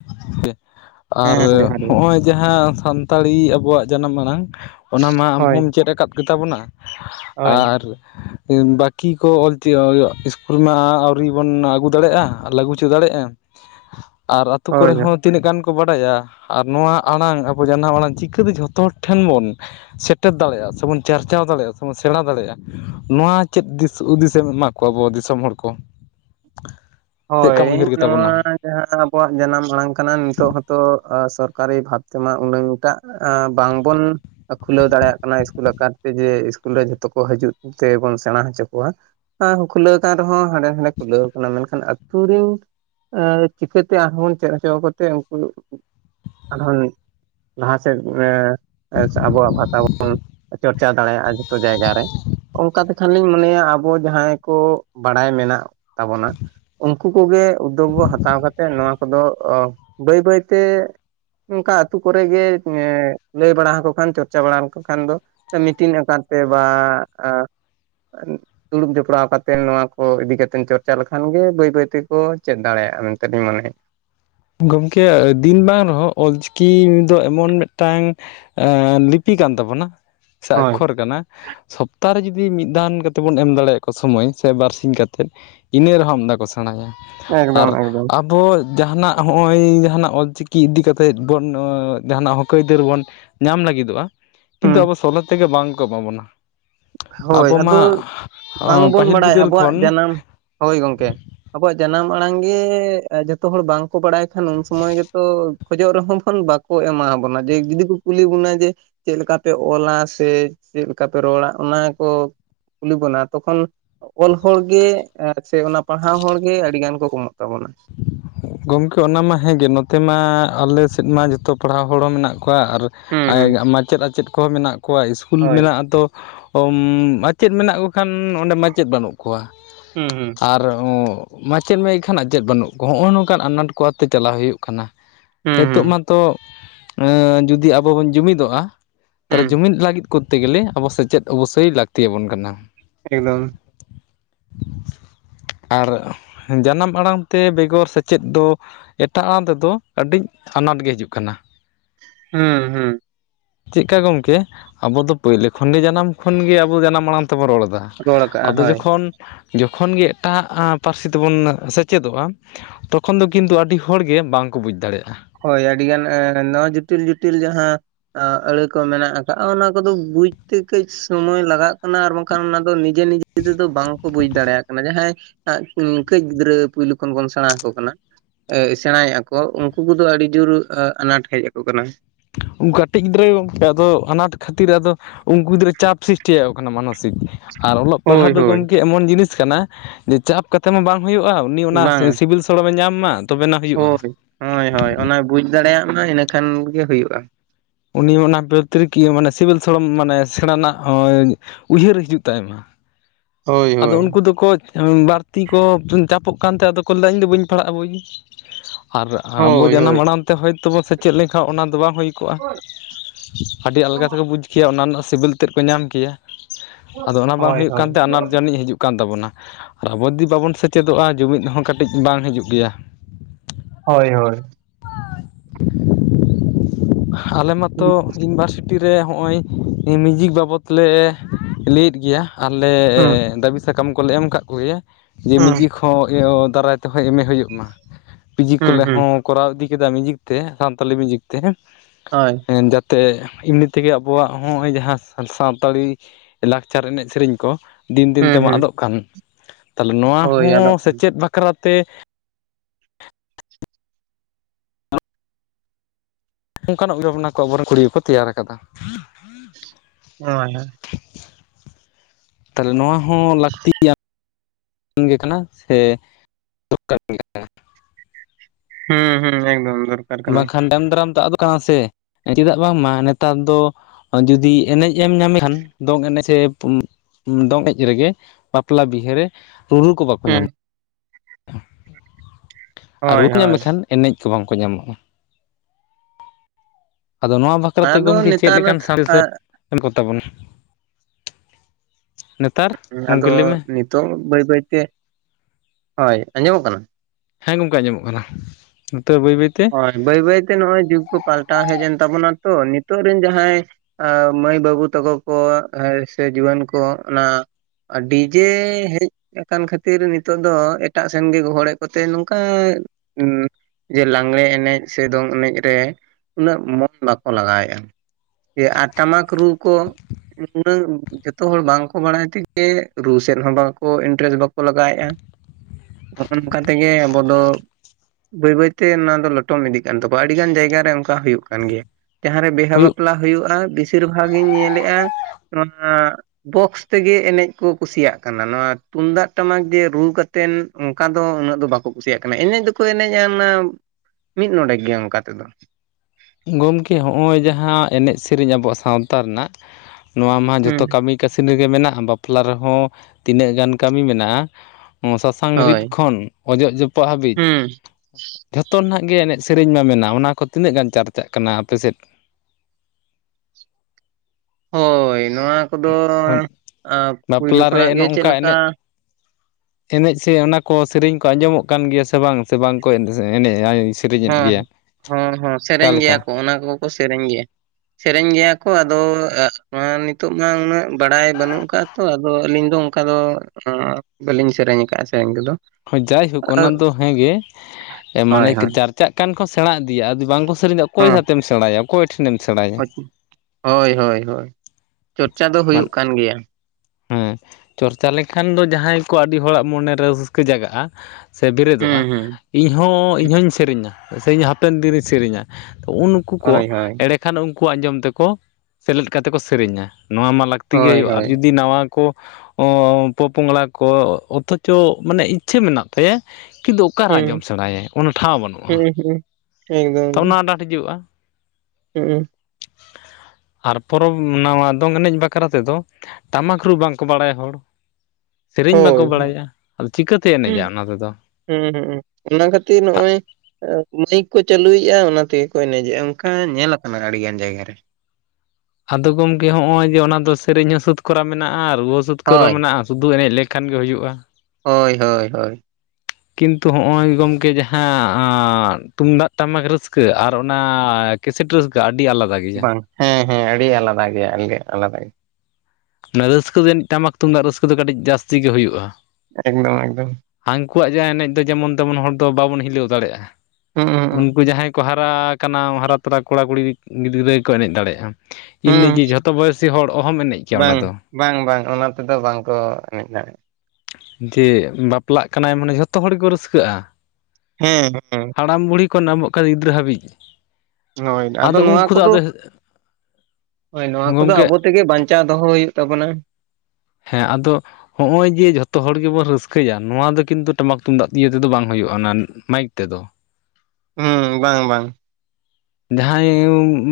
[unintelligible] ᱟᱨ ᱦᱮᱸ ᱡᱚᱦᱟᱨ ᱜᱮ᱾ ᱦᱚᱜᱼᱚᱭ ᱡᱟᱸᱦᱟ ᱥᱟᱱᱛᱟᱲᱤ ᱟᱵᱚᱣᱟᱜ ᱡᱟᱱᱟᱢ ᱟᱲᱟᱝ ᱚᱱᱟ ᱢᱟ ᱟᱢ ᱦᱳᱭ ᱦᱚᱢ ᱪᱮᱫ ᱟᱠᱟᱵᱫ ᱜᱮᱛᱟ ᱵᱚᱱᱟ ᱦᱳᱭ ᱟᱨ ᱵᱟᱹᱠᱤ ᱠᱚ [unintelligible] ᱟᱹᱣᱨᱤ ᱵᱚᱱ ᱟᱹᱜᱩ ᱫᱟᱲᱮᱭᱟᱜᱼᱟ ᱟᱨ ᱞᱟᱹᱜᱩ ᱦᱚᱪᱚ ᱫᱟᱲᱮᱭᱟᱜᱼᱟ ᱟᱨ ᱟᱹᱛᱳ ᱦᱳᱭ ᱠᱚᱨᱮ ᱦᱳᱭ᱾ ᱦᱚᱸ ᱛᱤᱱᱟᱹᱜ ᱜᱟᱱ ᱠᱚ ᱵᱟᱰᱟᱭᱟ ᱟᱨ ᱱᱚᱣᱟ ᱟᱲᱟᱝ ᱟᱵᱚ ᱡᱟᱱᱟᱢ ᱟᱲᱟᱝ ᱪᱤᱠᱟᱹᱛᱮ ᱡᱷᱚᱛᱚ ᱴᱷᱮᱱ ᱵᱚᱱ ᱥᱮᱴᱮᱨ ᱫᱟᱲᱮᱭᱟᱜᱼᱟ ᱥᱮ ᱵᱚᱱ ᱪᱟᱨᱪᱟᱣ ᱫᱟᱲᱮᱭᱟᱜᱼᱟ ᱥᱮ ᱵᱚᱱ ᱥᱮᱲᱟ ᱫᱟᱲᱮᱭᱟᱜᱼᱟ ᱱᱚᱣᱟ ᱪᱮᱫ ᱫᱤᱥ ᱦᱩᱸᱫᱤᱥ ᱮᱢ ᱮᱢᱟ ᱠᱚᱣᱟ ᱟᱵᱚ ᱫᱤᱥᱚᱢ ᱦᱚᱲ ᱠᱚ ᱪᱮᱫ ᱦᱳᱭ ᱞᱮᱠᱟᱢ ᱩᱭᱦᱟᱹᱨ ᱜᱮᱛᱟ ᱵᱚᱱᱟ ᱱᱚᱣᱟ [unintelligible] ᱟᱵᱚᱣᱟᱜ ᱡᱟᱱᱟᱢ ᱟᱲᱟᱝ ᱠᱟᱱᱟ ᱱᱤᱛᱚᱜ ᱦᱚᱸᱛᱚ ᱥᱚᱨᱠᱟᱨᱤ ᱵᱷᱟᱵᱽ ᱛᱮᱢᱟ ᱩᱱᱟᱹᱝ ᱴᱟᱜ ᱵᱟᱝ ᱵᱚᱱ ᱠᱷᱩᱞᱟᱹᱣ ᱫᱟᱲᱮᱭᱟᱜ ᱠᱟᱱᱟ ᱤᱥᱠᱩᱞ [unintelligible] ᱡᱮ ᱤᱥᱠᱩᱞ ᱨᱮ ᱡᱷᱚᱛᱚ ᱠᱚ ᱦᱤᱡᱩᱜ ᱛᱮᱵᱚᱱ ᱥᱮᱬᱟ ᱦᱚᱪᱚ ᱠᱚᱣᱟ ᱠᱷᱩᱞᱟᱹᱣ ᱟᱠᱟᱱ ᱨᱮᱦᱚᱸ ᱦᱟᱸᱰᱮ ᱦᱟᱸᱰᱮ ᱠᱷᱩᱞᱟᱹᱣ ᱠᱟᱱᱟ ᱢᱮᱱᱠᱷᱟᱱ [unintelligible] [unintelligible] ᱨᱮᱱ ᱪᱤᱠᱟᱹᱛᱮ ᱟᱨᱦᱚᱸ ᱵᱚᱱ ᱪᱮᱫ ᱦᱚᱪᱚ ᱠᱟᱛᱮᱫ ᱩᱱᱠᱩ [unintelligible] ᱞᱟᱦᱟ ᱥᱮᱫ ᱨᱮ ᱟᱵᱚᱣᱟᱜ ᱵᱷᱟᱥᱟ ᱵᱚᱱ ᱪᱚᱨᱪᱟ ᱫᱟᱲᱮᱭᱟᱜᱼᱟ ᱡᱷᱚᱛᱚ ᱡᱟᱭᱜᱟ ᱨᱮ ᱚᱝᱠᱟ ᱛᱮᱠᱷᱟᱱᱞᱤᱧ ᱢᱚᱱᱮᱭᱟ ᱟᱵᱚ ᱡᱟᱦᱟᱸᱭ ᱠᱚ ᱵᱟᱲᱟᱭ ᱢᱮᱱᱟᱜ ᱛᱟᱵᱚᱱᱟ ᱩᱱᱠᱩ ᱠᱚᱜᱮ ᱩᱫᱽᱫᱳᱜᱽ ᱵᱚ ᱦᱟᱛᱟᱣ ᱠᱟᱛᱮᱫ ᱱᱚᱣᱟ ᱠᱚᱫᱚ ᱵᱟᱹᱭ ᱵᱟᱹᱭ ᱛᱮ ᱚᱝᱠᱟ ᱟᱛᱩ ᱠᱚᱨᱮᱜ ᱜᱮ ᱞᱟᱹᱭ ᱵᱟᱲᱟ ᱟᱠᱚ ᱠᱷᱟᱱ ᱪᱚᱨᱪᱟ ᱵᱟᱲᱟ ᱟᱠᱚ ᱠᱷᱟᱱ ᱫᱚ ᱢᱤᱴᱤᱱ ᱟᱠᱟᱫ ᱛᱮ ᱵᱟᱻ ᱟ ᱫᱩᱲᱩᱵ ᱡᱚᱯᱲᱟᱣ ᱠᱟᱛᱮ ᱱᱚᱣᱟ ᱠᱚ ᱤᱫᱤ ᱠᱟᱛᱮ ᱪᱚᱨᱪᱟ ᱞᱮᱠᱷᱟᱱ ᱜᱮ [unintelligible] [unintelligible] ᱛᱮᱠᱚ ᱪᱮᱫ ᱫᱟᱲᱮᱭᱟᱜᱼᱟ ᱢᱮᱱᱛᱮᱫ ᱤᱧ ᱢᱚᱱᱮᱭᱟ ᱜᱚᱝᱠᱮ [unintelligible] ᱵᱟᱝ ᱨᱮᱦᱚᱸ ᱚᱞᱪᱤᱠᱤ ᱫᱚ ᱮᱢᱚᱱ ᱢᱤᱫ ᱴᱟᱝ ᱞᱤᱯᱤ ᱠᱟᱱ ᱛᱟᱵᱚᱱᱟ ᱥᱮ ᱦᱳᱭ ᱟᱠᱠᱷᱚᱨ ᱠᱟᱱᱟ ᱥᱚᱯᱛᱟ ᱨᱮ ᱡᱩᱫᱤ ᱢᱤᱫ ᱫᱟᱱ ᱠᱟᱛᱮᱫ ᱵᱚᱱ ᱮᱢ ᱫᱟᱲᱮᱭᱟ ᱠᱚᱣᱟ ᱥᱚᱢᱚᱭ ᱥᱮ ᱵᱟᱨ ᱥᱤᱧ ᱠᱟᱛᱮᱫ ᱤᱱᱟᱹ ᱨᱮᱦᱚᱸ ᱟᱢᱫᱟ ᱠᱚ ᱥᱮᱬᱟᱭᱟ ᱮᱠᱫᱚᱢ ᱟᱨ ᱮᱠᱫᱚᱢ ᱟᱵᱚ ᱡᱟᱦᱟᱸᱱᱟᱜ ᱦᱚᱸᱜᱼᱚᱭ ᱡᱟᱦᱟᱸᱱᱟᱜ ᱚᱞ ᱪᱤᱠᱤ ᱤᱫᱤ ᱠᱟᱛᱮᱫ ᱵᱚᱱ ᱡᱟᱦᱟᱸᱱᱟᱜ ᱦᱚᱠ ᱟᱹᱭᱫᱟᱹᱨ ᱵᱚᱱ ᱧᱟᱢ ᱞᱟᱹᱜᱤᱫᱚᱜᱼᱟ ᱦᱩᱸ ᱠᱤᱱᱛᱩ ᱟᱵᱚ ᱥᱚᱞᱦᱮ ᱛᱮᱜᱮ ᱵᱟᱝ ᱠᱚ ᱮᱢᱟ ᱵᱚᱱᱟ ᱦᱳᱭ ᱟᱵᱚ ᱢᱟ ᱟᱫᱚ ᱵᱟᱝᱵᱚᱱ ᱯᱟᱹᱦᱤᱞ ᱵᱟᱲᱟᱭᱟ ᱵᱤᱫᱟᱹᱞ ᱟᱵᱚᱣᱟᱜ ᱠᱷᱚᱱ ᱡᱟᱱᱟᱢ ᱦᱳᱭ ᱜᱚᱝᱠᱮ ᱟᱵᱚᱣᱟᱜ ᱡᱟᱱᱟᱢ ᱟᱲᱟᱝ ᱜᱮᱻ ᱡᱷᱚᱛᱚ ᱦᱚᱲ ᱵᱟᱝᱠᱚ ᱵᱟᱲᱟᱭ ᱠᱷᱟᱱ ᱩᱱ ᱥᱚᱢᱚᱭ ᱜᱮᱛᱚ ᱠᱷᱚᱡᱚᱜ ᱨᱮᱦᱚᱸ ᱵᱚᱱ ᱵᱟᱠᱚ ᱮᱢᱟ ᱵᱚᱱᱟ ᱡᱮ ᱡᱩᱫᱤ ᱠᱚ ᱠᱩᱞᱤ ᱵᱚᱱᱟ ᱡᱮ ᱪᱮᱫ ᱞᱮᱠᱟᱯᱮ ᱚᱞᱟ ᱥᱮ ᱪᱮᱫ ᱞᱮᱠᱟ ᱯᱮ ᱨᱚᱲᱟ ᱚᱱᱟ ᱠᱚ ᱠᱩᱞᱤ ᱵᱚᱱᱟ ᱛᱚᱠᱷᱚᱱ ᱚᱞ ᱦᱚᱲ ᱜᱮ ᱥᱮ ᱚᱱᱟ ᱯᱟᱲᱦᱟᱣ ᱦᱚᱲ ᱜᱮ ᱟᱹᱰᱤᱜᱟᱱ ᱠᱚ ᱠᱚᱢᱚᱜ ᱛᱟᱵᱚᱱᱟ [inaudible] ᱜᱚᱝᱠᱮ ᱚᱱᱟ ᱢᱟ ᱦᱮᱸᱜᱮ ᱱᱚᱛᱮ ᱢᱟ ᱟᱞᱮ ᱥᱮᱫ ᱢᱟ ᱡᱚᱛᱚ ᱯᱟᱲᱦᱟᱣ ᱦᱚᱲ ᱦᱚᱸ ᱢᱮᱱᱟᱜ ᱠᱚᱣᱟ ᱟᱨ ᱦᱩᱸ ᱦᱩᱸ ᱢᱟᱪᱮᱫ ᱟᱪᱮᱫ ᱠᱚ ᱢᱮᱱᱟᱜ ᱠᱚᱣᱟ ᱤᱥᱠᱩᱞ ᱦᱳᱭ ᱢᱮᱱᱟᱜᱼᱟ ᱛᱚ ᱢᱟᱪᱮᱫ ᱢᱮᱱᱟᱜ ᱠᱚᱠᱷᱟᱱ ᱚᱸᱰᱮ ᱢᱟᱪᱮᱫ ᱵᱟᱹᱱᱩᱜ ᱠᱚᱣᱟ᱾ ᱦᱩᱸ ᱦᱩᱸ ᱟᱨ ᱢᱟᱪᱮᱫ ᱢᱮᱱᱟᱜ ᱠᱷᱟᱱ ᱟᱨ ᱟᱪᱮᱫ ᱵᱟᱹᱱᱩᱜ ᱠᱚᱣᱟ ᱦᱚᱸᱜᱼᱚ ᱱᱚᱝᱠᱟᱱ ᱟᱱᱟᱴ ᱠᱚ ᱟᱛᱮ ᱪᱟᱞᱟᱣ ᱦᱩᱭᱩᱜ ᱠᱟᱱᱟ᱾ ᱦᱩᱸ ᱦᱩᱸ ᱱᱤᱛᱳᱜ ᱢᱟᱛᱚ ᱡᱩᱫᱤ ᱟᱵᱚ ᱵᱚᱱ ᱡᱩᱢᱤᱫᱚᱜᱼᱟ ᱛᱟᱦᱚᱞᱮ ᱦᱩᱸ ᱡᱩᱢᱤᱫ ᱞᱟᱹᱜᱤᱫ ᱠᱚᱨᱛᱮ ᱜᱮᱞᱮ ᱟᱵᱚ ᱥᱮᱪᱮᱫ ᱚᱵᱚᱥᱥᱳᱭ ᱞᱟᱹᱠᱛᱤᱭᱟᱵᱚᱱ ᱠᱟᱱᱟᱺ ᱮᱠᱫᱚᱢ [inaudible] ᱟᱨ ᱡᱟᱱᱟᱢ ᱟᱲᱟᱝ ᱛᱮ ᱵᱮᱜᱚᱨ ᱥᱮᱪᱮᱫ ᱫᱚ ᱮᱴᱟᱜ ᱟᱲᱟᱝ ᱛᱮᱫᱚ ᱟᱹᱰᱤ ᱟᱱᱟᱴ ᱜᱮ ᱦᱤᱡᱩᱜ ᱠᱟᱱᱟ᱾ ᱦᱩᱸ ᱦᱩᱸ ᱪᱮᱜᱠᱟ ᱜᱚᱝᱠᱮ ᱟᱵᱚ ᱫᱚ ᱯᱳᱭᱞᱳ ᱠᱷᱚᱱ ᱜᱮ ᱡᱟᱱᱟᱢ ᱠᱷᱚᱱ ᱜᱮ ᱟᱵᱚ ᱡᱟᱱᱟᱢ ᱟᱲᱟᱝ ᱛᱮᱵᱚᱱ ᱨᱚᱲ ᱫᱟ ᱨᱚᱲ ᱠᱟᱜᱼᱟ ᱟᱫᱚ ᱦᱳᱭ ᱡᱚᱠᱷᱚᱱ ᱡᱚᱠᱷᱚᱱ ᱜᱮ ᱮᱴᱟᱜ ᱯᱟᱹᱨᱥᱤ ᱛᱮᱵᱚᱱ ᱥᱮ ᱪᱮᱫᱚᱜᱼᱟ ᱛᱚᱠᱷᱚᱱ ᱫᱚ ᱠᱤᱱᱛᱩ ᱟᱹᱰᱤ ᱦᱚᱲᱜᱮ ᱵᱟᱝᱠᱚ ᱵᱩᱡᱽ ᱫᱟᱲᱮᱭᱟᱜᱼᱟ᱾ ᱦᱳᱭ ᱟᱹᱰᱤ ᱜᱟᱱ ᱱᱟᱣᱟ ᱡᱩᱴᱤᱞ ᱡᱩᱴᱤᱞ ᱡᱟᱦᱟᱸ ᱟᱹᱲᱟᱹ ᱠᱚ ᱢᱮᱱᱟᱜ ᱟᱠᱟᱜᱼᱟ ᱚᱱᱟ ᱠᱚᱫᱚ ᱵᱩᱡᱽ ᱛᱮ ᱠᱟᱹᱡ ᱥᱚᱢᱚᱭ ᱞᱟᱜᱟᱜ ᱠᱟᱱᱟ ᱟᱨ ᱵᱟᱝᱠᱷᱟᱱ ᱚᱱᱟ ᱫᱚ ᱱᱤᱡᱮ ᱱᱤᱡᱮ ᱛᱮᱫᱚ ᱵᱟᱝ ᱠᱚ ᱵᱩᱡᱽ ᱫᱟᱲᱮᱭᱟᱜ ᱠᱟᱱᱟ ᱡᱟᱦᱟᱸᱭ ᱠᱟᱹᱡ ᱜᱤᱫᱽᱨᱟᱹ ᱯᱳᱭᱞᱳ ᱠᱷᱚᱱ ᱵᱚᱱ ᱥᱮᱬᱟ ᱟᱠᱚ ᱠᱟᱱᱟ ᱥᱮᱬᱟᱭᱮᱜ ᱟᱠᱚ ᱩᱝᱠᱩ ᱠᱚᱫᱚ ᱟᱹᱰᱤ ᱡᱳᱨ ᱟᱱᱟᱴ ᱦᱮᱡ ᱟᱠᱚ ᱠᱟᱱᱟ᱾ ᱠᱟᱹᱴᱤᱡ ᱜᱤᱫᱽᱨᱟᱹ ᱜᱚᱝᱠᱮ ᱟᱫᱚ ᱟᱱᱟᱴ ᱠᱷᱟᱹᱛᱤᱨ ᱟᱫᱚ ᱩᱱᱠᱩ ᱜᱤᱫᱽᱨᱟᱹ ᱪᱟᱯ ᱥᱨᱤᱥᱴᱤᱭᱟᱠᱚ ᱠᱟᱱᱟ ᱢᱟᱱᱚᱥᱤᱠ ᱟᱨ ᱚᱞᱚᱜ ᱦᱳᱭ ᱯᱟᱲᱦᱟᱜ ᱫᱚ ᱦᱳᱭ ᱜᱚᱝᱠᱮ ᱮᱢᱚᱱ ᱡᱤᱱᱤᱥ ᱠᱟᱱᱟ ᱡᱮ ᱪᱟᱯ ᱠᱟᱛᱮ ᱢᱟ ᱵᱟᱝ ᱦᱩᱭᱩᱜᱼᱟ ᱩᱱᱤ ᱚᱱᱟ ᱵᱟᱝ ᱥᱤᱵᱤᱞ ᱥᱚᱲᱚᱢᱮ ᱧᱟᱢ ᱢᱟ ᱛᱚᱵᱮᱱᱟ ᱦᱩᱭᱩᱜᱼᱟ᱾ ᱦᱳᱭ ᱦᱳᱭ ᱦᱳᱭ ᱚᱱᱟ ᱵᱩᱡᱽ ᱫᱟᱲᱮᱭᱟᱜ ᱢᱟᱭ ᱤᱱᱟᱹ ᱠᱷᱟᱱ ᱜᱮ ᱦᱩᱭᱩᱜᱼᱟ᱾ ᱩᱱᱤ ᱚᱱᱟ [unintelligible] ᱢᱟᱱᱮ ᱥᱤᱵᱤᱞ ᱥᱚᱲᱚᱢ ᱢᱟᱱᱮ ᱥᱮᱬᱟ ᱨᱮᱱᱟᱜ ᱦᱚᱸ ᱩᱭᱦᱟᱹᱨ ᱦᱤᱡᱩᱜ ᱛᱟᱭᱢᱟ ᱦᱳᱭ ᱟᱫᱚ ᱦᱳᱭ ᱩᱱᱠᱩ ᱫᱚ ᱠᱚᱪ ᱵᱟᱹᱲᱛᱤ ᱠᱚ ᱪᱟᱯᱚᱜ ᱠᱟᱱ ᱛᱮ ᱟᱫᱚ ᱠᱚ ᱞᱟᱹᱭᱟ ᱤᱧᱫᱚ ᱵᱟᱹᱧ ᱯᱟᱲᱦᱟᱜᱼᱟ ᱵᱳᱭ ᱜᱮ ᱟᱨ ᱟᱵᱚ ᱦᱳᱭ ᱡᱟᱱᱟᱢ ᱦᱳᱭ ᱟᱲᱟᱝ ᱛᱮ ᱦᱚᱭᱛᱳ ᱵᱚ ᱥᱮᱪᱮᱫ ᱞᱮᱱᱠᱷᱟᱱ ᱚᱱᱟ ᱫᱚ ᱵᱟᱝ ᱦᱩᱭ ᱠᱚᱜᱼᱟ ᱟᱹᱰᱤ ᱟᱞᱜᱟ ᱦᱳᱭ ᱛᱮᱠᱚ ᱵᱩᱡᱽ ᱠᱮᱭᱟ ᱚᱱᱟ ᱨᱮᱱᱟᱜ ᱥᱤᱵᱤᱞ ᱛᱮᱫ ᱠᱚ ᱧᱟᱢ ᱠᱮᱭᱟ ᱟᱫᱚ ᱚᱱᱟ ᱵᱟᱝ ᱦᱩᱭᱩᱜ ᱦᱳᱭ ᱠᱟᱱᱛᱮ ᱟᱱᱟᱴ ᱡᱟᱹᱱᱤᱡ ᱦᱤᱡᱩᱜ ᱠᱟᱱ ᱛᱟᱵᱚᱱᱟ ᱟᱨ ᱟᱵᱚ ᱡᱩᱫᱤ ᱵᱟᱵᱚᱱ ᱥᱮᱪᱮᱫᱚᱜᱼᱟ ᱡᱩᱢᱤᱫ ᱦᱚᱸ ᱠᱟᱹᱴᱤᱡ ᱵᱟᱝ ᱦᱤᱡᱩᱜ ᱜᱮᱭᱟ ᱦᱳᱭ ᱦᱳᱭ [inaudible] ᱟᱞᱮ ᱢᱟᱛᱚ ᱦᱩᱸ ᱤᱭᱩᱱᱤᱵᱷᱟᱨᱥᱤ ᱴᱤᱨᱮ ᱦᱚᱸᱜᱼᱚᱭ ᱢᱤᱭᱩᱡᱤᱠ ᱵᱟᱵᱚᱛᱞᱮ ᱞᱟᱹᱭᱮᱫ ᱜᱮᱭᱟ ᱟᱨᱞᱮ ᱦᱩᱸ ᱫᱟᱹᱵᱤ ᱥᱟᱠᱟᱢ ᱠᱚᱞᱮ ᱮᱢ ᱠᱟᱜ ᱠᱚᱜᱮᱭᱟ ᱡᱮ ᱦᱩᱸ ᱢᱤᱭᱩᱡᱤᱠ ᱦᱚᱸ ᱫᱟᱨᱟᱭ ᱛᱮᱦᱚᱸ ᱮᱢᱮ ᱦᱩᱭᱩᱜ ᱢᱟ ᱯᱤᱡᱤ ᱠᱚᱞᱮ ᱦᱩᱸ ᱦᱚᱸ ᱠᱚᱨᱟᱣ ᱤᱫᱤ ᱠᱮᱫᱟ ᱢᱤᱭᱩᱡᱤᱠ ᱛᱮ ᱥᱟᱱᱛᱟᱞᱤ ᱢᱤᱭᱩᱡᱤᱠ ᱛᱮ ᱦᱳᱭ ᱡᱟᱛᱮ ᱮᱢᱱᱤ ᱛᱮᱜᱮ ᱟᱵᱚᱣᱟᱜ ᱦᱚᱸ ᱦᱚᱸᱜᱼᱚᱭ ᱡᱟᱦᱟᱸ ᱥᱟᱱᱛᱟᱲᱤ [inaudible] ᱞᱟᱠᱪᱟᱨ ᱮᱱᱮᱡ ᱥᱮᱨᱮᱧ ᱠᱚ ᱫᱤᱱ ᱫᱤᱱ ᱦᱩᱸ ᱛᱮᱢᱟ ᱦᱩᱸ ᱟᱫᱚᱜ ᱠᱟᱱ ᱛᱟᱦᱞᱮ ᱱᱚᱣᱟ ᱦᱳᱭ ᱦᱚᱸ ᱟᱫᱚᱜ ᱠᱟᱱᱟ ᱥᱮᱪᱮᱫ ᱵᱟᱠᱷᱨᱟ ᱛᱮ ᱚᱱᱠᱟ ᱱᱟᱜ ᱩᱭᱦᱟᱹᱨᱟ ᱵᱷᱟᱵᱱᱟ ᱠᱚ ᱟᱵᱚᱨᱮᱱ ᱠᱩᱲᱤ ᱠᱚᱠᱚ ᱛᱮᱭᱟᱨ ᱠᱟᱫᱟ [inaudible] ᱛᱟᱞᱞᱮ ᱱᱚᱣᱟ ᱦᱚᱸ ᱞᱟᱹᱠᱛᱟᱱ [unintelligible] ᱜᱮ ᱠᱟᱱᱟ ᱥᱮ ᱥᱚᱨᱠᱟᱨ ᱜᱮ ᱠᱟᱱᱟ [unintelligible] ᱦᱩᱸ ᱦᱩᱸ ᱮᱠᱫᱚᱢ ᱫᱷ [inaudible] ᱵᱟᱝᱠᱷᱟᱱ ᱛᱟᱭᱚᱢ ᱫᱟᱨᱟᱢ ᱫᱟᱜ ᱟᱫ ᱠᱟᱱᱟ ᱥᱮ ᱪᱮᱫᱟᱜ ᱵᱟᱝᱢᱟ ᱱᱮᱛᱟᱨ ᱫᱚ [inaudible] ᱡᱩᱫᱤ ᱮᱱᱮᱡ ᱮᱢ ᱧᱟᱢᱮᱠᱷᱟᱱ ᱫᱚᱝ ᱮᱱᱮᱡ ᱥᱮ [inaudible] ᱫᱚᱝ ᱮᱱᱮᱡ ᱨᱮᱜᱮ ᱵᱟᱯᱞᱟ ᱵᱤᱦᱟᱹᱨᱮ ᱨᱩᱨᱩ ᱠᱚ ᱵᱟᱠᱚ ᱦᱩᱸ ᱧᱟᱢᱚᱜ [inaudible] ᱟᱨ ᱦᱳᱭ ᱨᱩᱜ ᱧᱟᱢ ᱦᱳᱭ ᱞᱮᱠᱷᱟᱱ ᱮᱱᱮᱡ ᱠᱚ ᱵᱟᱝ ᱠᱚ ᱧᱟᱢᱚᱜᱼᱟ ᱟᱫᱚ ᱱᱚᱣᱟ ᱵᱟᱠᱷᱨᱟ [unintelligible] ᱵᱟᱠᱷᱨᱟᱛᱮ ᱟᱫᱚ ᱜᱚᱢᱠᱮ ᱪᱮᱫ ᱱᱮᱛᱟᱨ ᱞᱮᱠᱟᱱ ᱥᱟᱸᱫᱮᱥ ᱟᱜ ᱮᱢ ᱠᱚᱛᱟ ᱵᱚᱱᱟᱢ [inaudible] ᱱᱮᱛᱟᱨ ᱜᱚᱢᱠᱮ ᱟᱫᱚ ᱞᱟᱹᱭ ᱢᱮ ᱱᱤᱛᱚᱝ ᱵᱟᱹᱭ ᱵᱟᱹᱭᱛᱮ ᱦᱳᱭ ᱟᱸᱡᱚᱢᱚᱜ ᱠᱟᱱᱟ [inaudible] ᱦᱮᱸ ᱜᱚᱝᱠᱮ ᱧᱟᱢᱚᱜ ᱠᱟᱱᱟ ᱱᱤᱛᱚᱜ ᱵᱟᱹᱭ ᱵᱟᱹᱭᱛᱮ [inaudible] ᱦᱚᱭ ᱵᱟᱹᱭ ᱵᱟᱹᱭᱛᱮ ᱱᱚᱜᱼᱚᱭ ᱡᱩᱜᱽ ᱠᱚ ᱯᱟᱞᱴᱟᱣ ᱦᱮᱡ ᱮᱱ ᱛᱟᱵᱚᱱᱟ ᱛᱚ ᱱᱤᱛᱚᱜ ᱨᱮᱱ ᱡᱟᱦᱟᱸᱭ [inaudible] ᱢᱟᱹᱭ ᱵᱟᱹᱵᱩ ᱛᱟᱠᱚ ᱠᱚ ᱥᱮ ᱡᱩᱣᱟᱹᱱ ᱠᱚ ᱚᱱᱟ [inaudible] ᱟᱨ ᱰᱤᱡᱮ ᱦᱮᱡ [unintelligible] ᱮ ᱟᱠᱟᱱ ᱠᱷᱟᱹᱛᱤᱨ ᱱᱤᱛᱚᱜ ᱫᱚ ᱮᱴᱟᱜ ᱥᱮᱱ ᱜᱮ ᱜᱚᱦᱚᱲᱮᱫ ᱠᱚᱛᱮ ᱱᱚᱝᱠᱟ [inaudible] ᱦᱩᱸ ᱞᱟ [unintelligible] ᱞᱟᱜᱽᱲᱮ ᱮᱱᱮᱡ ᱥᱮ ᱫᱚᱝ ᱮᱱᱮᱡ ᱨᱮ ᱩᱱᱟᱹᱜ ᱢᱚᱱ ᱵᱟᱠᱚ ᱞᱟᱜᱟᱣᱮᱫᱼᱟ [inaudible] ᱡᱮ ᱟᱨ ᱴᱟᱢᱟᱠ ᱨᱩ ᱠᱚ ᱩᱱᱟᱹᱜ ᱡᱚᱛᱚ ᱦᱚᱲ ᱵᱟᱝᱠᱚ ᱵᱟᱲᱟᱭ ᱛᱮᱜᱮ ᱨᱩ ᱥᱮᱫ ᱦᱚᱸ ᱵᱟᱝᱠᱚ ᱤᱱᱴᱟᱨᱮᱥᱴ ᱵᱟᱠᱚ ᱞᱟᱜᱟᱣᱮᱫᱼᱟ [inaudible] ᱚᱱᱼᱚ ᱱᱚᱝᱠᱟ ᱛᱮᱜᱮ ᱟᱵᱚ ᱫᱚ ᱵᱟᱹᱭ ᱵᱟᱹᱭᱛᱮ [unintelligible] ᱱᱚᱣᱟ ᱫᱚ ᱞᱚᱴᱚᱢ ᱤᱫᱤᱜ ᱠᱟᱱ ᱛᱟᱵᱚᱣᱟ ᱟᱹᱰᱤ ᱜᱟᱱ ᱡᱟᱭᱜᱟ ᱨᱮ ᱚᱱᱠᱟ ᱦᱩᱭᱩᱜ ᱠᱟᱱ ᱜᱮᱭᱟ [inaudible] ᱡᱟᱦᱟᱸᱨᱮ ᱵᱤᱦᱟᱹ ᱦᱩᱭᱩᱜ ᱵᱟᱯᱞᱟ ᱦᱩᱭᱩᱜᱼᱟ ᱵᱮᱥᱤᱨ ᱵᱷᱟᱜᱽ ᱤᱧ ᱧᱮᱞᱮᱫᱼᱟ ᱱᱚᱣᱟ [inaudible] ᱵᱚᱠᱥ ᱛᱮᱜᱮ ᱮᱱᱮᱡ ᱠᱚ ᱠᱩᱥᱤᱭᱟᱜ ᱠᱟᱱᱟ ᱱᱚᱣᱟ ᱛᱩᱢᱫᱟᱜ ᱴᱟᱢᱟᱠ ᱡᱮ ᱨᱩ ᱠᱟᱛᱮᱱ [unintelligible] [unintelligible] ᱚᱱᱠᱟ ᱫᱚ ᱩᱱᱟᱹᱜ ᱫᱚ ᱵᱟᱠᱚ ᱠᱩᱥᱤᱭᱟᱜ ᱠᱟᱱᱟ ᱮᱱᱮᱡ ᱫᱚᱠᱚ ᱮᱱᱮᱡᱼᱟ [inaudible] ᱢᱤᱫ ᱱᱚᱰᱮᱠ ᱜᱮᱭᱟ ᱚᱱᱠᱟ ᱛᱮᱫᱚ [inaudible] ᱜᱚᱢᱠᱮ ᱦᱚᱸᱜᱼᱚᱭ ᱡᱟᱦᱟᱸ ᱮᱱᱮᱡ ᱥᱮᱨᱮᱧ ᱟᱵᱚᱣᱟᱜ ᱥᱟᱶᱛᱟ ᱨᱮᱱᱟᱜ ᱱᱚᱣᱟ ᱢᱟ ᱦᱩᱸ ᱡᱚᱛᱚ ᱠᱟᱹᱢᱤ ᱠᱟᱹᱥᱱᱤ ᱜᱮ ᱢᱮᱱᱟᱜᱼᱟ ᱵᱟᱯᱞᱟ ᱨᱮᱦᱚᱸ ᱛᱤᱱᱟᱹᱜ ᱜᱟᱱ ᱠᱟᱹᱢᱤ ᱢᱮᱱᱟᱜᱼᱟ [inaudible] ᱥᱟᱥᱟᱝ ᱨᱤᱫ ᱦᱳᱭ ᱠᱷᱚᱱ ᱚᱡᱚᱜ ᱡᱚᱯᱟᱜ ᱦᱟᱹᱵᱤᱡ ᱦᱩᱸ [inaudible] ᱡᱷᱚᱛᱚ ᱨᱮᱱᱟᱜ ᱜᱮ ᱮᱱᱮᱡ ᱥᱮᱨᱮᱧ ᱢᱟ ᱢᱮ ᱚᱱᱟ ᱠᱚ ᱛᱤᱱᱟᱹᱜ ᱜᱟᱱ ᱪᱟᱨᱪᱟᱜ ᱠᱟᱱᱟ ᱟᱯᱮᱥᱮᱫ [inaudible] ᱦᱳᱭ ᱱᱚᱣᱟ ᱠᱚᱫᱚ ᱯᱩᱭᱞᱩ ᱵᱟᱯᱞᱟ ᱠᱷᱚᱱᱟᱜ ᱨᱮ ᱜᱮ ᱪᱮᱫ ᱱᱚᱜᱼᱚᱝᱠᱟ ᱞᱮᱠᱟ ᱮᱱᱮᱡ [inaudible] ᱮᱱᱮᱡ ᱥᱮ ᱚᱱᱟ ᱠᱚ ᱥᱮᱨᱮᱧ ᱠᱚ ᱟᱸᱡᱚᱢᱚᱜ ᱠᱟᱱ ᱜᱮᱭᱟ ᱥᱮ ᱵᱟᱝ ᱥᱮ ᱵᱟᱝ ᱠᱚ ᱮᱱᱮᱡ [inaudible] ᱦᱚᱸ ᱦᱚᱸ ᱦᱚᱸ ᱚᱠᱟ ᱥᱮᱨᱮᱧ ᱞᱮᱠᱟ ᱜᱮᱭᱟ ᱠᱚ ᱚᱱᱟ ᱠᱚᱜᱮ ᱠᱚ ᱥᱮᱨᱮᱧ ᱜᱮᱭᱟ [inaudible] ᱥᱮᱨᱮᱧ ᱜᱮᱭᱟ ᱠᱚ ᱟᱫᱚ ᱱᱤᱛᱚᱜ ᱢᱟ ᱩᱱᱟᱹᱜ ᱵᱟᱲᱟᱭ ᱵᱟᱹᱱᱩᱜ ᱟᱠᱟᱫ [inaudible] ᱛᱚ ᱟᱫᱚ ᱟᱹᱞᱤᱧ ᱫᱚ ᱚᱱᱠᱟ ᱫᱚ ᱵᱟᱹᱞᱤᱧ ᱥᱮᱨᱮᱧ ᱟᱠᱟᱫᱼᱟ ᱥᱮᱨᱮᱧ ᱠᱚᱫᱚ [inaudible] ᱡᱟᱭᱦᱳᱠ ᱚᱱᱟ ᱟᱨ ᱫᱚ ᱦᱮᱸᱜᱮ ᱢᱟᱱᱮ ᱦᱳᱭ ᱦᱳᱭ ᱪᱟᱨ [inaudible] ᱪᱟᱜᱠᱟᱱ ᱠᱚ ᱥᱮᱬᱟ ᱤᱫᱤᱭᱟ ᱟ ᱵᱟᱝᱠᱚ ᱥᱮᱨᱮᱧᱟ ᱚᱠᱚᱭ ᱦᱚᱸ ᱦᱟᱛᱮᱢ ᱥᱮᱬᱟᱭᱟ ᱚᱠᱚᱭ ᱴᱷᱮᱱᱮᱢ ᱥᱮᱬᱟᱭᱟ [inaudible] ᱦᱳᱭ ᱦᱳᱭ ᱦᱳᱭ ᱪᱚᱨᱪᱟ ᱫᱚ ᱦᱩᱭᱩᱜ ᱠᱟᱱ ᱜᱮᱭᱟ [inaudible] ᱦᱮᱸ ᱪᱚᱨᱪᱟ ᱞᱮᱠᱷᱟᱱ ᱫᱚ ᱡᱟᱦᱟᱸᱭ ᱠᱚ ᱟᱹᱰᱤ ᱦᱚᱲᱟᱜ ᱢᱚᱱᱮᱨᱮ ᱨᱟᱹᱥᱠᱟᱹ ᱡᱟᱜᱟᱜᱼᱟ [inaudible] ᱥᱮ ᱦᱩᱸ ᱵᱮᱨᱮᱫᱚᱜᱼᱟ ᱦᱩᱸ ᱤᱧᱦᱚᱸ ᱤᱧᱦᱚᱧ ᱥᱮᱨᱮᱧᱟ ᱥᱮ ᱤᱧ ᱦᱟᱯᱮᱱ ᱫᱤᱱᱤᱧ ᱥᱮᱨᱮᱧᱟ ᱛᱚ ᱩᱱ [inaudible] ᱩᱱᱠᱩ ᱠᱚ ᱦᱳᱭ ᱦᱳᱭ ᱮᱲᱮ ᱠᱷᱟᱱ ᱩᱱᱠᱩ ᱟᱸᱡᱚᱢ ᱛᱮᱠᱚ ᱥᱮᱞᱮᱫ ᱠᱟᱛᱮ ᱠᱚ ᱥᱮᱨᱮᱧᱟ ᱱᱚᱣᱟ ᱢᱟ ᱞ [inaudible] ᱞᱟᱹᱠᱛᱤ ᱜᱮ ᱦᱳᱭ ᱦᱩᱭᱩᱜᱼᱟ ᱟᱨ ᱦᱳᱭ ᱡᱩᱫᱤ ᱱᱟᱣᱟ [inaudible] ᱯᱚᱯᱚᱝᱲᱟ ᱠᱚ ᱚᱛᱷᱚᱪᱚ ᱢᱟᱱᱮ ᱤᱪᱪᱷᱟᱹ ᱢᱮᱱᱟᱜ ᱛᱟᱭᱟ [inaudible] ᱠᱤᱱᱛᱩ ᱚᱠᱟᱨᱮ ᱟᱸᱡᱚᱢ ᱦᱩᱸ ᱥᱮᱬᱟᱭᱟᱭ ᱚᱱᱟ ᱴᱷᱟᱶ ᱵᱟᱹᱱᱩᱜᱼᱟ ᱦᱩᱸ ᱦᱩᱸ ᱛᱚ ᱚᱱᱟ ᱟᱰᱟᱴ ᱦᱤᱡᱩᱜᱼᱟ [inaudible] ᱦᱮ [unintelligible] [unintelligible] ᱟᱨ ᱯᱚᱨᱚᱵᱽ ᱱᱟᱣᱟ [inaudible] ᱫᱚᱝ ᱮᱱᱮᱡ ᱵᱟᱠᱷᱨᱟ ᱛᱮᱫᱚ ᱴᱟᱢᱟᱠ ᱨᱩ ᱵᱟᱝᱠᱚ ᱵᱟᱲᱟᱭᱟ ᱦᱚᱲ [inaudible] ᱥᱮᱨᱮᱧ ᱵᱟᱠᱚ ᱦᱳᱭ ᱵᱟᱲᱟᱭᱟ ᱟᱫᱚ ᱪᱤᱠᱟᱹᱛᱮ ᱮᱱᱮᱡᱟ ᱚᱱᱟ ᱛᱮᱫᱚ [inaudible] ᱦᱩᱸ ᱦᱩᱸ ᱚᱱᱟ ᱠᱷᱟᱛᱤᱨ ᱱᱚᱜᱼᱚᱭ [inaudible] ᱢᱟᱭᱤᱠ ᱠᱚ ᱪᱟᱹᱞᱩᱭᱮᱫᱼᱟ ᱚᱱᱟ ᱛᱮᱜᱮ ᱠᱚ ᱮᱱᱮᱡᱮᱜᱼᱟ ᱚᱱᱠᱟ ᱧᱮᱞ ᱟᱠᱟᱱᱟ ᱟᱹᱰᱤ ᱜᱟᱱ ᱡᱟᱭᱜᱟ ᱨᱮ [inaudible] ᱟᱫᱚ ᱜᱚᱢᱠᱮ ᱦᱚᱸᱜᱼᱚᱭ ᱡᱮ ᱚᱱᱟ ᱫᱚ ᱥᱮᱨᱮᱧ ᱦᱚᱸ ᱥᱟᱹᱛ ᱠᱚᱟ ᱢᱮᱱᱟᱜᱼᱟ ᱨᱩᱣᱟᱹ ᱥᱟᱹᱛ ᱠᱚᱚᱨᱟ ᱦᱳᱭ ᱢᱮᱱᱟᱜᱼᱟ ᱥᱩᱫᱷᱩ ᱮᱱᱮᱡ ᱞᱮᱠᱷᱟᱱ ᱜᱮ ᱦᱩᱭᱩᱜᱼᱟ ᱦᱳᱭ ᱦᱳᱭ ᱦᱳᱭ ᱠᱤᱱᱛᱩ ᱦᱚᱜᱼᱚᱭ ᱜᱚᱢᱠᱮ ᱡᱟᱦᱟᱸ ᱛᱩᱢᱫᱟᱜ ᱴᱟᱢᱟᱠ ᱨᱟᱹᱥᱠᱟᱹ ᱟᱨ ᱚᱱᱟ ᱠᱮᱥᱮᱴ ᱨᱟᱹᱥᱠᱟᱹ ᱟᱹᱰᱤ ᱟᱞᱟᱫᱟ ᱜᱮ ᱵᱟᱝ ᱦᱮᱸ ᱦᱮᱸ ᱟᱹᱰᱤ ᱟᱞᱟᱫᱟ ᱜᱮᱭᱟ ᱟᱞ ᱟᱞᱟᱫᱟ ᱜᱮ ᱨᱟᱹᱥᱠᱟᱹ ᱫᱚ ᱡᱟᱹᱱᱤᱡ ᱴᱟᱢᱟᱠ ᱛᱩᱢᱫᱟᱜ ᱨᱟᱹᱥᱠᱟᱹ ᱫᱚ ᱠᱟᱹᱴᱤᱡ ᱡᱟᱹᱥᱛᱤ ᱜᱮ ᱦᱩᱭᱩᱜᱼᱟ ᱮᱠᱫᱚᱢ ᱮᱠᱫᱚᱢ ᱦᱟᱹᱱᱠᱩᱣᱟᱜ ᱡᱟᱦᱟᱸ ᱮᱱᱮᱡ ᱫᱚ ᱡᱮᱢᱚᱱ ᱛᱮᱢᱚᱱ ᱦᱚᱲ ᱫᱚ ᱵᱟᱵᱚᱱ ᱦᱤᱞᱟᱹᱣ ᱫᱟᱲᱮᱭᱟᱜᱼᱟ ᱦᱩᱸ ᱦᱩᱸ ᱦᱩᱸ ᱩᱱᱠᱩ ᱡᱟᱦᱟᱸᱭ ᱠᱚ ᱦᱟᱨᱟ ᱟᱠᱟᱱᱟ ᱦᱟᱨᱟ ᱛᱚᱨᱟ ᱠᱚᱲᱟ ᱠᱩᱲᱤ ᱜᱤᱫᱽᱨᱟᱹ ᱜᱮᱠᱚ ᱮᱱᱮᱡ ᱫᱟᱲᱮᱭᱟᱜᱼᱟ᱾ ᱮᱢᱱᱤ ᱦᱩᱸ ᱡᱮ ᱡᱷᱚᱛᱚ ᱵᱚᱭᱥᱤᱤ ᱦᱚᱲ ᱚᱦᱚᱢ ᱮᱱᱮᱡ ᱠᱮᱭᱟ ᱚᱱᱟ ᱵᱟᱝ ᱫᱚ ᱵᱟᱝ ᱵᱟᱝ ᱚᱱᱟ ᱛᱮᱫᱚ ᱵᱟᱝᱠᱚ ᱮᱱᱮᱡ ᱫᱟᱲᱮᱭᱟᱜᱼᱟ ᱡᱮ ᱵᱟᱯᱞᱟᱜ ᱠᱟᱱᱟᱭ ᱢᱟᱱᱮ ᱡᱷᱚᱛᱚ ᱦᱚᱲ ᱜᱮᱠᱚ ᱨᱟᱹᱥᱠᱟᱹᱜᱼᱟ ᱦᱮᱸ ᱦᱮᱸ ᱦᱟᱲᱟᱢ ᱵᱩᱲᱦᱤ ᱠᱚ ᱟᱢᱚᱜ ᱠᱟᱱ ᱠᱟᱱᱟ ᱜᱤᱫᱽᱨᱟᱹ ᱦᱟᱹᱵᱤᱡ ᱦᱳᱭ ᱟᱫᱚ ᱱᱚᱣᱟ ᱩᱱᱠᱩ ᱫᱚ ᱠᱚᱫᱚ ᱟᱫᱚ ᱦᱳᱭ ᱱᱚᱣᱟ ᱠᱚᱫᱚ ᱜᱚᱢᱠᱮ ᱟᱵᱚ ᱛᱮᱜᱮ ᱵᱟᱧᱪᱟᱣ ᱫᱚᱦᱚ ᱦᱩᱭᱩᱜ ᱛᱟᱵᱚᱱᱟ ᱦᱮᱸ ᱟᱫᱚ ᱦᱚᱜᱼᱚᱭ ᱡᱮ ᱡᱷᱚᱛᱚ ᱦᱚᱲ ᱜᱮᱵᱚᱱ ᱨᱟᱹᱥᱠᱟᱹᱭᱟ ᱱᱚᱣᱟ ᱫᱚ ᱠᱤᱱᱛᱩ ᱴᱟᱢᱟᱠ ᱛᱩᱢᱫᱟᱜ ᱤᱭᱟᱹᱮ ᱛᱮᱫᱚ ᱵᱟᱝ ᱦᱩᱭᱩᱜᱼᱟ᱾ ᱚᱱᱟ ᱢᱟᱭᱤᱠ ᱛᱮᱫᱚ ᱦᱩᱸ ᱵᱟᱝ ᱵᱟᱝ ᱡᱟᱦᱟᱸᱭ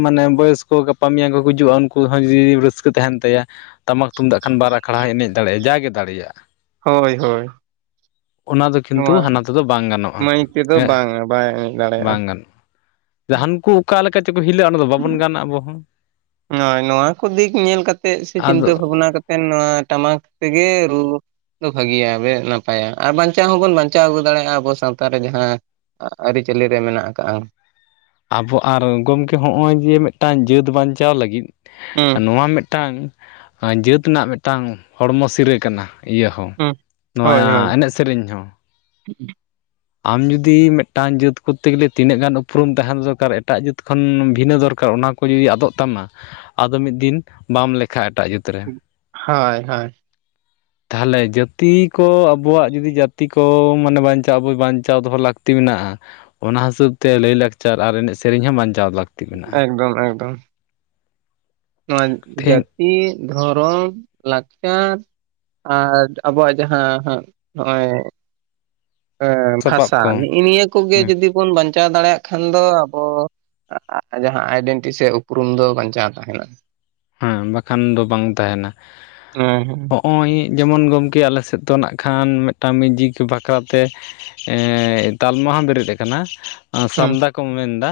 ᱢᱟᱱᱮ ᱵᱚᱭᱚᱥ ᱠᱚ ᱜᱟᱯᱟ ᱢᱮᱭᱟᱝ ᱠᱚ ᱜᱩᱡᱩᱜᱼᱟ, ᱩᱱᱠᱩ ᱦᱚᱸ ᱡᱩᱫᱤ ᱨᱟᱹᱥᱠᱟᱹ ᱛᱟᱦᱮᱱ ᱛᱟᱭᱟ ᱴᱟᱢᱟᱠ ᱛᱩᱢᱫᱟᱜ ᱠᱷᱟᱱ ᱵᱟᱨ ᱟᱠᱷᱲᱟ ᱦᱚᱸᱭ ᱮᱱᱮᱡ ᱫᱟᱲᱮᱭᱟᱜᱼᱟ ᱡᱟᱜᱮ ᱫᱟᱲᱭᱟᱜᱼᱟ ᱦᱳᱭ ᱦᱳᱭ ᱫᱚ ᱱᱚᱣᱟ ᱠᱤᱱᱛᱩ ᱦᱟᱱᱟ ᱛᱮᱫᱚ ᱵᱟᱝ ᱜᱟᱱᱚᱜᱼᱟ ᱢᱟᱹᱭᱩᱠ ᱛᱮᱫᱚ ᱦᱮᱸ ᱵᱟᱝᱟ ᱵᱟᱭ ᱮᱱᱮᱡ ᱫᱟᱲᱮᱭᱟᱜᱼᱟ ᱡᱟᱦᱟᱱ ᱠᱩ ᱚᱠᱟ ᱞᱮᱠᱟ ᱪᱚᱠᱚ ᱦᱤᱞᱟᱹᱜᱼᱟ? ᱚᱱᱟ ᱫᱚ ᱵᱟᱵᱚᱱ ᱜᱟᱱᱼᱟᱵᱚ ᱦᱚᱸ᱾ ᱱᱚᱜ ᱱᱚᱣᱟ ᱠᱚ ᱫᱤᱠ ᱧᱮᱞ ᱠᱟᱛᱮᱜ ᱥᱮ ᱪᱤᱱᱛᱟᱹ ᱟᱫᱚ ᱵᱷᱟᱵᱱᱟ ᱠᱟᱛᱮᱜ ᱮᱠᱮᱱ ᱱᱚᱣᱟ ᱴᱟᱢᱟᱠ ᱛᱮᱜᱮ ᱨᱩ ᱵᱷᱟᱹᱜᱤᱭᱟ ᱱᱟᱯᱟᱭᱟ ᱟᱨ ᱵᱟᱧᱪᱟᱣ ᱦᱚᱸᱵᱚᱱ ᱵᱟᱧᱪᱟᱣ ᱟᱹᱜᱩ ᱫᱟᱲᱮᱭᱟᱜᱼᱟ ᱟᱵᱚ ᱥᱟᱶᱛᱟ ᱨᱮ ᱡᱟᱦᱟᱸ ᱟᱹᱨᱤᱪᱟᱹᱞᱤ ᱨᱮ ᱢᱮᱱᱟᱜ ᱟᱠᱟᱜᱼᱟ ᱟᱵᱚ ᱟᱨ ᱜᱚᱢᱠᱮ ᱦᱚᱸᱜᱼᱚᱭ ᱡᱮ ᱢᱤᱫᱴᱟᱝ ᱡᱟᱹᱛ ᱵᱟᱧᱪᱟᱣ ᱞᱟᱹᱜᱤᱫ ᱦᱩᱸ ᱱᱚᱣᱟ ᱢᱤᱫᱴᱟᱝ ᱡᱟᱹᱛ ᱨᱮᱱᱟᱜ ᱢᱤᱫᱴᱟᱝ ᱦᱚᱲᱢᱚ ᱥᱤᱨᱟᱹ ᱠᱟᱱᱟ ᱤᱭᱟᱹ ᱦᱚᱸ ᱦᱩᱸ ᱱᱚᱣᱟ ᱦᱳᱭ ᱦᱳᱭ ᱮᱱᱮᱡ ᱥᱮᱨᱮᱧ ᱦᱚᱸ [unintelligible] ᱟᱢ ᱡᱩᱫᱤ ᱢᱤᱫᱴᱟᱝ ᱡᱟᱹᱛ ᱠᱚᱨᱛᱮ ᱜᱮᱞᱮ ᱛᱤᱱᱟᱹᱜ ᱜᱟᱱ ᱩᱯᱨᱩᱢ ᱛᱟᱦᱮᱱ ᱫᱚᱨᱠᱟᱨ ᱮᱴᱟᱜ ᱡᱟᱹᱛ ᱠᱷᱚᱱ ᱵᱷᱤᱱᱟᱹ ᱫᱚᱨᱠᱟᱨ ᱚᱱᱟ ᱠᱚ ᱡᱩᱫᱤ ᱟᱫᱚᱜ ᱛᱟᱢᱟ ᱟᱫᱚ ᱢᱤᱫ ᱫᱤᱱ ᱵᱟᱢ ᱞᱮᱠᱷᱷᱟ ᱮᱴᱟᱜ ᱡᱟᱹᱛ ᱨᱮ ᱦᱳᱭ ᱦᱳᱭ ᱛᱟᱦᱚᱞᱮ ᱡᱟᱹᱛᱤ ᱠᱚ ᱟᱵᱚᱣᱟᱜ ᱡᱩᱫᱤ ᱡᱟᱹᱛᱤ ᱠᱚ ᱢᱟᱱᱮ ᱵᱟᱧᱪᱟᱣ ᱟᱵᱚᱭ ᱵᱟᱧᱪᱟᱣ ᱫᱚᱦᱚ ᱞᱟᱹᱠᱛᱤ ᱢᱮᱱᱟᱜᱼᱟ ᱚᱱᱟ ᱦᱤᱥᱟᱹᱵᱽ ᱛᱮ ᱞᱟᱹᱭ ᱞᱟᱠᱪᱟᱨ ᱟᱨ ᱮᱱᱮᱡ ᱥᱮᱨᱮᱧ ᱦᱚᱸ ᱵᱟᱧᱪᱟᱣ ᱞᱟᱹᱠᱛᱤ ᱢᱮᱱᱟᱜᱼᱟ ᱮᱠᱫᱚᱢ ᱮᱠᱫᱚᱢ ᱱᱚᱣᱟ ᱛᱮᱦᱮᱧ ᱡᱟᱹᱛᱤ ᱫᱷᱚᱨᱚᱢ ᱞᱟᱠᱪᱟᱨ ᱟᱨ ᱟᱵᱚᱣᱟᱜ ᱡᱟᱦᱟ ᱦᱟᱸᱜ ᱱᱚᱜᱼᱚᱭ ᱥᱟᱯᱟᱵ ᱵᱷᱟᱥᱟ ᱠᱚ ᱱᱮᱜᱼᱮ ᱱᱤᱭᱟᱹ ᱠᱚᱜᱮ ᱦᱩᱸ ᱡᱩᱫᱤ ᱵᱚᱱ ᱵᱟᱧᱪᱟᱣ ᱫᱟᱲᱮᱭᱟᱜ ᱠᱷᱟᱱ ᱫᱚ ᱟᱵᱚ ᱡᱟᱦᱟᱸ ᱟᱭᱰᱮᱱᱴᱤᱴᱤ ᱥᱮ ᱩᱯᱨᱩᱢ ᱫᱚ ᱵᱟᱧᱪᱟᱣ ᱛᱟᱦᱮᱱᱟ᱾ ᱦᱮᱸ ᱵᱟᱠᱷᱟᱱ ᱫᱚ ᱵᱟᱝ ᱛᱟᱦᱮᱱᱟ᱾ ᱦᱮᱸ ᱦᱮᱸ ᱱᱚᱜᱼᱚᱭ ᱡᱮᱢᱚᱱ ᱜᱚᱢᱠᱮ ᱟᱞᱮ ᱥᱮᱫ ᱫᱚ ᱱᱟᱜ ᱠᱷᱟᱱ ᱢᱤᱫᱴᱟᱝ ᱢᱤᱭᱡᱤᱠ ᱵᱟᱠᱷᱨᱟ ᱛᱮ ᱮ ᱛᱟᱞᱢᱟ ᱦᱚᱸ ᱵᱮᱨᱮᱫ ᱠᱟᱱᱟ ᱦᱩᱸ ᱥᱟᱢᱫᱟ ᱠᱚᱢ ᱢᱮᱱᱫᱟ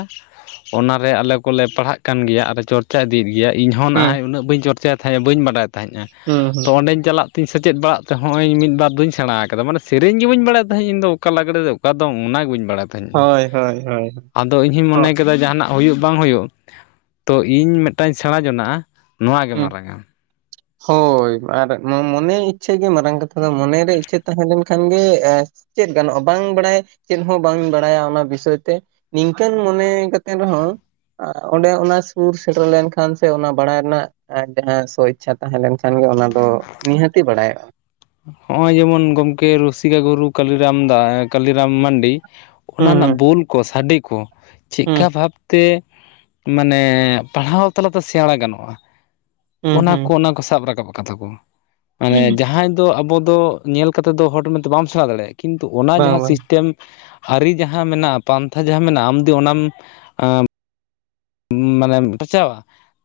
ᱚᱱᱟᱨᱮ ᱟᱞᱮ ᱠᱚᱞᱮ ᱯᱟᱲᱦᱟᱜ ᱠᱟᱱ ᱜᱮᱭᱟ ᱟᱨᱞᱮ ᱪᱚᱨᱪᱟ ᱤᱫᱤᱭᱮᱫ ᱜᱮᱭᱟ ᱦᱩᱸ ᱩᱱᱟᱹᱜ ᱵᱟᱹᱧ ᱪᱚᱨᱪᱟᱭ ᱛᱟᱦᱮᱸᱜᱼᱟ ᱵᱟᱹᱧ ᱵᱟᱰᱟᱭ ᱛᱟᱦᱮᱸᱜᱼᱟ ᱦᱩᱸ ᱦᱩᱸ ᱛᱚ ᱚᱸᱰᱮᱧ ᱪᱟᱞᱟᱜ ᱛᱤᱧ ᱥᱮᱪᱮᱫ ᱵᱟᱲᱟᱜ ᱛᱮᱦᱚᱧ ᱢᱤᱫ ᱵᱟᱨ ᱫᱚᱧ ᱥᱮᱬᱟ ᱟᱠᱟᱫᱟ᱾ᱢᱟᱱᱮ ᱥᱮᱨᱮᱧ ᱜᱮ ᱵᱟᱹᱧ ᱵᱟᱲᱟᱭᱮᱫ ᱛᱟᱦᱮᱸᱫ ᱤᱧᱫᱚ ᱚᱠᱟ ᱞᱟᱜᱽᱲᱮ ᱫᱚ ᱚᱠᱟ ᱫᱚ ᱚᱱᱟᱜᱮ ᱵᱟᱹᱧ ᱵᱟᱲᱟᱭ ᱛᱟᱦᱮᱸᱫ ᱦᱳᱭ ᱦᱳᱭ ᱦᱳᱭ ᱟᱫᱚ ᱤᱧᱦᱚᱧ ᱢᱚᱱᱮ ᱦᱚᱜ ᱠᱮᱫᱟ ᱡᱟᱦᱟᱱᱟᱜ ᱦᱩᱭᱩᱜ ᱵᱟᱝ ᱦᱩᱭᱩᱜ ᱛᱚ ᱤᱧ ᱢᱤᱫᱴᱟᱝᱧ ᱥᱮᱬᱟ ᱡᱚᱱᱟᱜ-ᱟ ᱱᱚᱣᱟ ᱜᱮ ᱦᱩᱸ ᱢᱟᱨᱟᱝ ᱟ [inaudible] ᱦᱳᱭ ᱟᱨ ᱱᱚᱣᱟ ᱢᱚᱱᱮ ᱤᱪᱪᱷᱟᱹ ᱜᱮ ᱢᱟᱨᱟᱝ ᱠᱟᱛᱷᱟ ᱫᱚ ᱢᱚᱱᱮᱨᱮ ᱤᱪᱪᱷᱟᱹ ᱛᱟᱦᱮᱸ ᱞᱮᱱ ᱠᱷᱟᱱ ᱜᱮ ᱪᱮᱫ ᱜᱟᱱᱚᱜᱼᱟ ᱵᱟᱝ ᱵᱟᱲᱟᱭ ᱪᱮᱫ ᱦᱚᱸ ᱵᱟᱝ ᱵᱟᱲᱟᱭᱟ ᱚᱱᱟ ᱵᱤᱥᱚᱭ ᱛᱮ ᱱᱤᱝᱠᱟᱹᱱ ᱢᱚᱱᱮ ᱠᱟᱛᱮ ᱨᱮᱦᱚᱸ ᱚᱸᱰᱮ ᱚᱱᱟ ᱥᱩᱨ ᱥᱮᱴᱮᱨ ᱞᱮᱱᱠᱷᱟᱱ ᱥᱮ ᱚᱱᱟ ᱵᱟᱲᱟᱭ ᱨᱮᱱᱟᱜ ᱟᱨ ᱡᱟᱦᱟᱸ ᱥᱚ ᱤᱪᱪᱷᱟ ᱛᱟᱦᱮᱸ ᱞᱮᱱᱠᱷᱟᱱ ᱜᱮ ᱚᱱᱟ ᱫᱚ ᱱᱤᱦᱟᱹᱛᱤ ᱵᱟᱲᱟᱭᱚᱜᱼᱟ ᱦᱚᱸᱜᱼᱚᱭ ᱡᱮᱢᱚᱱ ᱜᱚᱝᱠᱮ ᱨᱩᱥᱤᱠᱟ ᱜᱩᱨᱩ ᱠᱟᱞᱤᱨᱟᱢ ᱫᱟ ᱠᱟᱞᱤᱨᱟᱢ ᱢᱟᱱᱰᱤ ᱚᱱᱟ ᱦᱩᱸ ᱨᱮᱱᱟᱜ ᱦᱩᱸ ᱵᱩᱞ ᱠᱚ ᱥᱟᱰᱮ ᱠᱚ ᱪᱮᱫᱠᱟ ᱦᱩᱸ ᱵᱷᱟᱵᱽ ᱛᱮ ᱢᱟᱱᱮ ᱯᱟᱲᱦᱟᱣ ᱛᱟᱞᱟᱛᱮ ᱥᱮᱬᱟ ᱜᱟᱱᱚᱜᱼᱟ ᱦᱩᱸ ᱚᱱᱟ ᱦᱩᱸ ᱠᱚ ᱚᱱᱟ ᱠᱚ ᱥᱟᱵ ᱨᱟᱠᱟᱵ ᱟᱠᱟᱫᱟ ᱠᱚᱢ ᱢᱟᱱᱮ ᱡᱟᱦᱟᱸᱭ ᱫᱚ ᱟᱵᱚ ᱫᱚ ᱧᱮᱞ ᱠᱟᱛᱮᱫ ᱫᱚ ᱦᱚᱲᱛᱮ ᱵᱟᱢ ᱥᱮᱬᱟ ᱫᱟᱲᱮᱭᱟᱜᱼᱟ ᱠᱤᱱᱛᱩ ᱚᱱᱟ ᱵᱟᱝ ᱡᱟᱦᱟᱸ ᱵᱟᱝ ᱥᱤᱥᱴᱮᱢ ᱟᱹᱨᱤ ᱡᱟᱦᱟᱸ ᱢᱮᱱᱟᱜᱼᱟ ᱯᱟᱱᱛᱷᱟ ᱡᱟᱦᱟᱸ ᱢᱮᱱᱟᱜᱼᱟ ᱟᱢᱫᱤ ᱚᱱᱟᱢ ᱢᱟᱱᱮᱢ ᱨᱟᱪᱟᱣᱟ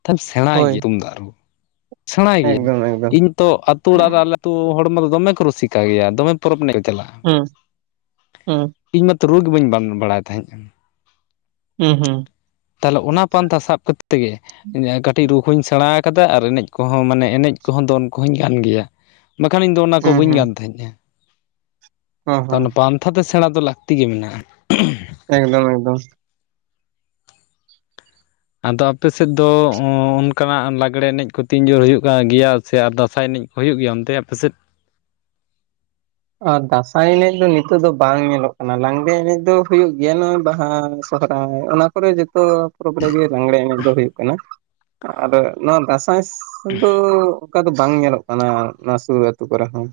ᱛᱮ ᱥᱮᱬᱟᱭ ᱦᱳᱭ ᱜᱮᱭᱟ ᱛᱩᱢᱫᱟᱜ ᱨᱩ ᱥᱮᱬᱟᱭ ᱜᱤᱭᱟᱹᱧ ᱮᱠᱫᱚᱢ ᱮᱠᱫᱚᱢ ᱤᱧ ᱛᱚ ᱟᱹᱛᱩ ᱚᱲᱟᱜ ᱨᱮ ᱛᱚ ᱦᱚᱲᱢᱚ ᱫᱚᱢᱮ ᱠᱚ ᱨᱩᱥᱤᱠᱟ ᱜᱮᱭᱟ ᱫᱚᱢᱮ ᱯᱚᱨᱚᱵᱽ ᱮᱱᱮᱡ ᱠᱚ ᱪᱟᱞᱟᱜᱼᱟ ᱦᱮᱸ ᱦᱮᱸ ᱤᱧ ᱢᱟᱛᱚ ᱨᱩᱣ ᱜᱮ ᱵᱟᱹᱧ ᱵᱟᱲᱟᱭ ᱛᱟᱦᱮᱸᱫᱼᱟ ᱦᱩᱸ ᱦᱩᱸ ᱛᱟᱦᱚᱞᱮ ᱚᱱᱟ ᱯᱟᱱᱛᱷᱟ ᱥᱟᱵᱛ ᱠᱛᱮᱜᱮ ᱠᱟᱹᱴᱤᱡ ᱨᱩᱜᱽ ᱦᱚᱸᱧ ᱥᱮᱬᱟ ᱠᱟᱫᱟ ᱟᱨ ᱮᱱᱮᱡ ᱠᱚᱦᱚᱸ ᱢᱟᱱᱮ ᱮᱱᱮᱡ ᱠᱚᱦᱚᱸ ᱫᱚᱱ ᱠᱚᱦᱚᱧ ᱜᱟᱱ ᱜᱮᱭᱟ ᱵᱟᱠᱷᱟᱱ ᱤᱧ ᱫᱚ ᱚᱱᱟ ᱠᱚ ᱦᱩᱸ ᱵᱟᱹᱧ ᱜᱟᱱ ᱛᱟᱦᱮᱸᱫᱼᱟ ᱦᱩᱸ ᱛ ᱦᱩᱸ ᱚᱱᱟ ᱯᱟᱱᱛᱷᱟ ᱛᱮ ᱥᱮᱬᱟ ᱫᱚ ᱞᱟᱹᱠᱛᱤ ᱜᱮ ᱢᱮᱱᱟᱜᱼᱟ ᱮᱠᱫᱚᱢ ᱮᱠᱫᱚᱢ ᱟᱫᱚ ᱟᱯᱮ ᱥᱮᱫ ᱫᱚ ᱚᱱᱠᱟᱱᱟᱜ ᱞᱟᱜᱽᱲᱮ ᱮᱱᱮᱡ ᱠᱚ ᱛᱤᱱ ᱡᱳᱨ ᱦᱩᱭᱩᱜ ᱠᱟᱱ ᱜᱮᱭᱟ ᱥᱮ ᱟᱨ ᱫᱟᱸᱥᱟᱭ ᱮᱱᱮᱡ ᱦᱩᱭᱩᱜ ᱜᱮᱭᱟ ᱚᱱᱛᱮ ᱟᱯᱮᱥᱮᱫ ᱟᱨ ᱫᱟᱸᱥᱟᱭ ᱮᱱᱮᱡ ᱫᱚ ᱱᱤᱛᱚᱜ ᱫᱚ ᱵᱟᱝ ᱧᱮᱞᱚᱜ ᱠᱟᱱᱟ ᱞᱟᱜᱽᱲᱮ ᱮᱱᱮᱡ ᱫᱚ ᱦᱩᱭᱩᱜ ᱜᱮᱭᱟ ᱱᱚᱜᱼᱚᱭ ᱵᱟᱦᱟ ᱥᱚᱦᱨᱟᱭ ᱚᱱᱟ ᱠᱚᱨᱮ ᱡᱚᱛᱚ ᱯᱚᱨᱚᱵᱽ ᱨᱮᱜᱮ ᱞᱟᱸᱜᱽᱲᱮ ᱮᱱᱮᱡ ᱫᱚ ᱦᱩᱭᱩᱜ ᱠᱟᱱᱟ ᱟᱫᱚ ᱱᱚᱣᱟ ᱫᱟᱸᱥᱟᱭ ᱫᱚ ᱚᱱᱠᱟ ᱫᱚ ᱵᱟᱝ ᱧᱮᱞᱚᱜ ᱠᱟᱱᱟ ᱱᱚᱣᱟ ᱥᱩᱨ ᱟ ᱟᱹᱛᱩ ᱠᱚᱨᱮ ᱦᱚᱸ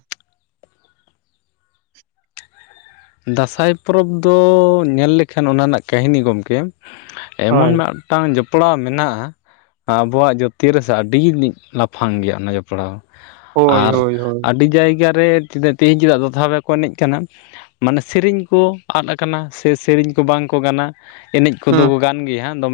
ᱫᱟᱸᱥᱟᱭ ᱯᱚᱨᱚᱵᱽ ᱫᱚ ᱧᱮᱞ ᱞᱮᱠᱷᱟᱱ ᱚᱱᱟ ᱨᱮᱱᱟᱜ ᱠᱟᱹᱦᱱᱤ ᱜᱚᱢᱠᱮ ᱮᱢᱚᱱ ᱦᱳᱭ ᱢᱟ ᱢᱤᱫᱴᱟᱝ ᱡᱚᱯᱲᱟᱣ ᱢᱮᱱᱟᱜᱼᱟ ᱟᱵᱚᱣᱟᱜ ᱡᱟᱹᱛᱤ ᱨᱮ ᱥᱮ ᱟᱹᱰᱤ ᱞᱟᱯᱷᱟᱝ ᱜᱮᱭᱟ ᱚᱱᱟ ᱡᱚᱯᱲᱟᱣ ᱫᱚ ᱦᱳᱭ ᱟᱨ ᱦᱳᱭ ᱦᱳᱭ ᱟᱹᱰᱤ ᱡᱟᱭᱜᱟ ᱨᱮ ᱛᱮᱦᱮᱧ ᱪᱮᱫᱟᱜ ᱫᱚ ᱫᱷᱟᱮ ᱠᱚ ᱮᱱᱮᱡ ᱠᱟᱱᱟ ᱢᱟᱱᱮ ᱥᱮᱨᱮᱧ ᱠᱚ ᱟᱫ ᱟᱠᱟᱱᱟ ᱥᱮ ᱥᱮᱨᱮᱧ ᱠᱚ ᱵᱟᱝᱠᱚ ᱜᱟᱱᱟ ᱮᱱᱮᱡ ᱦᱩᱸ ᱠᱚᱫᱚ ᱠᱚ ᱜᱟᱱ ᱜᱮᱭᱟ ᱦᱟᱜ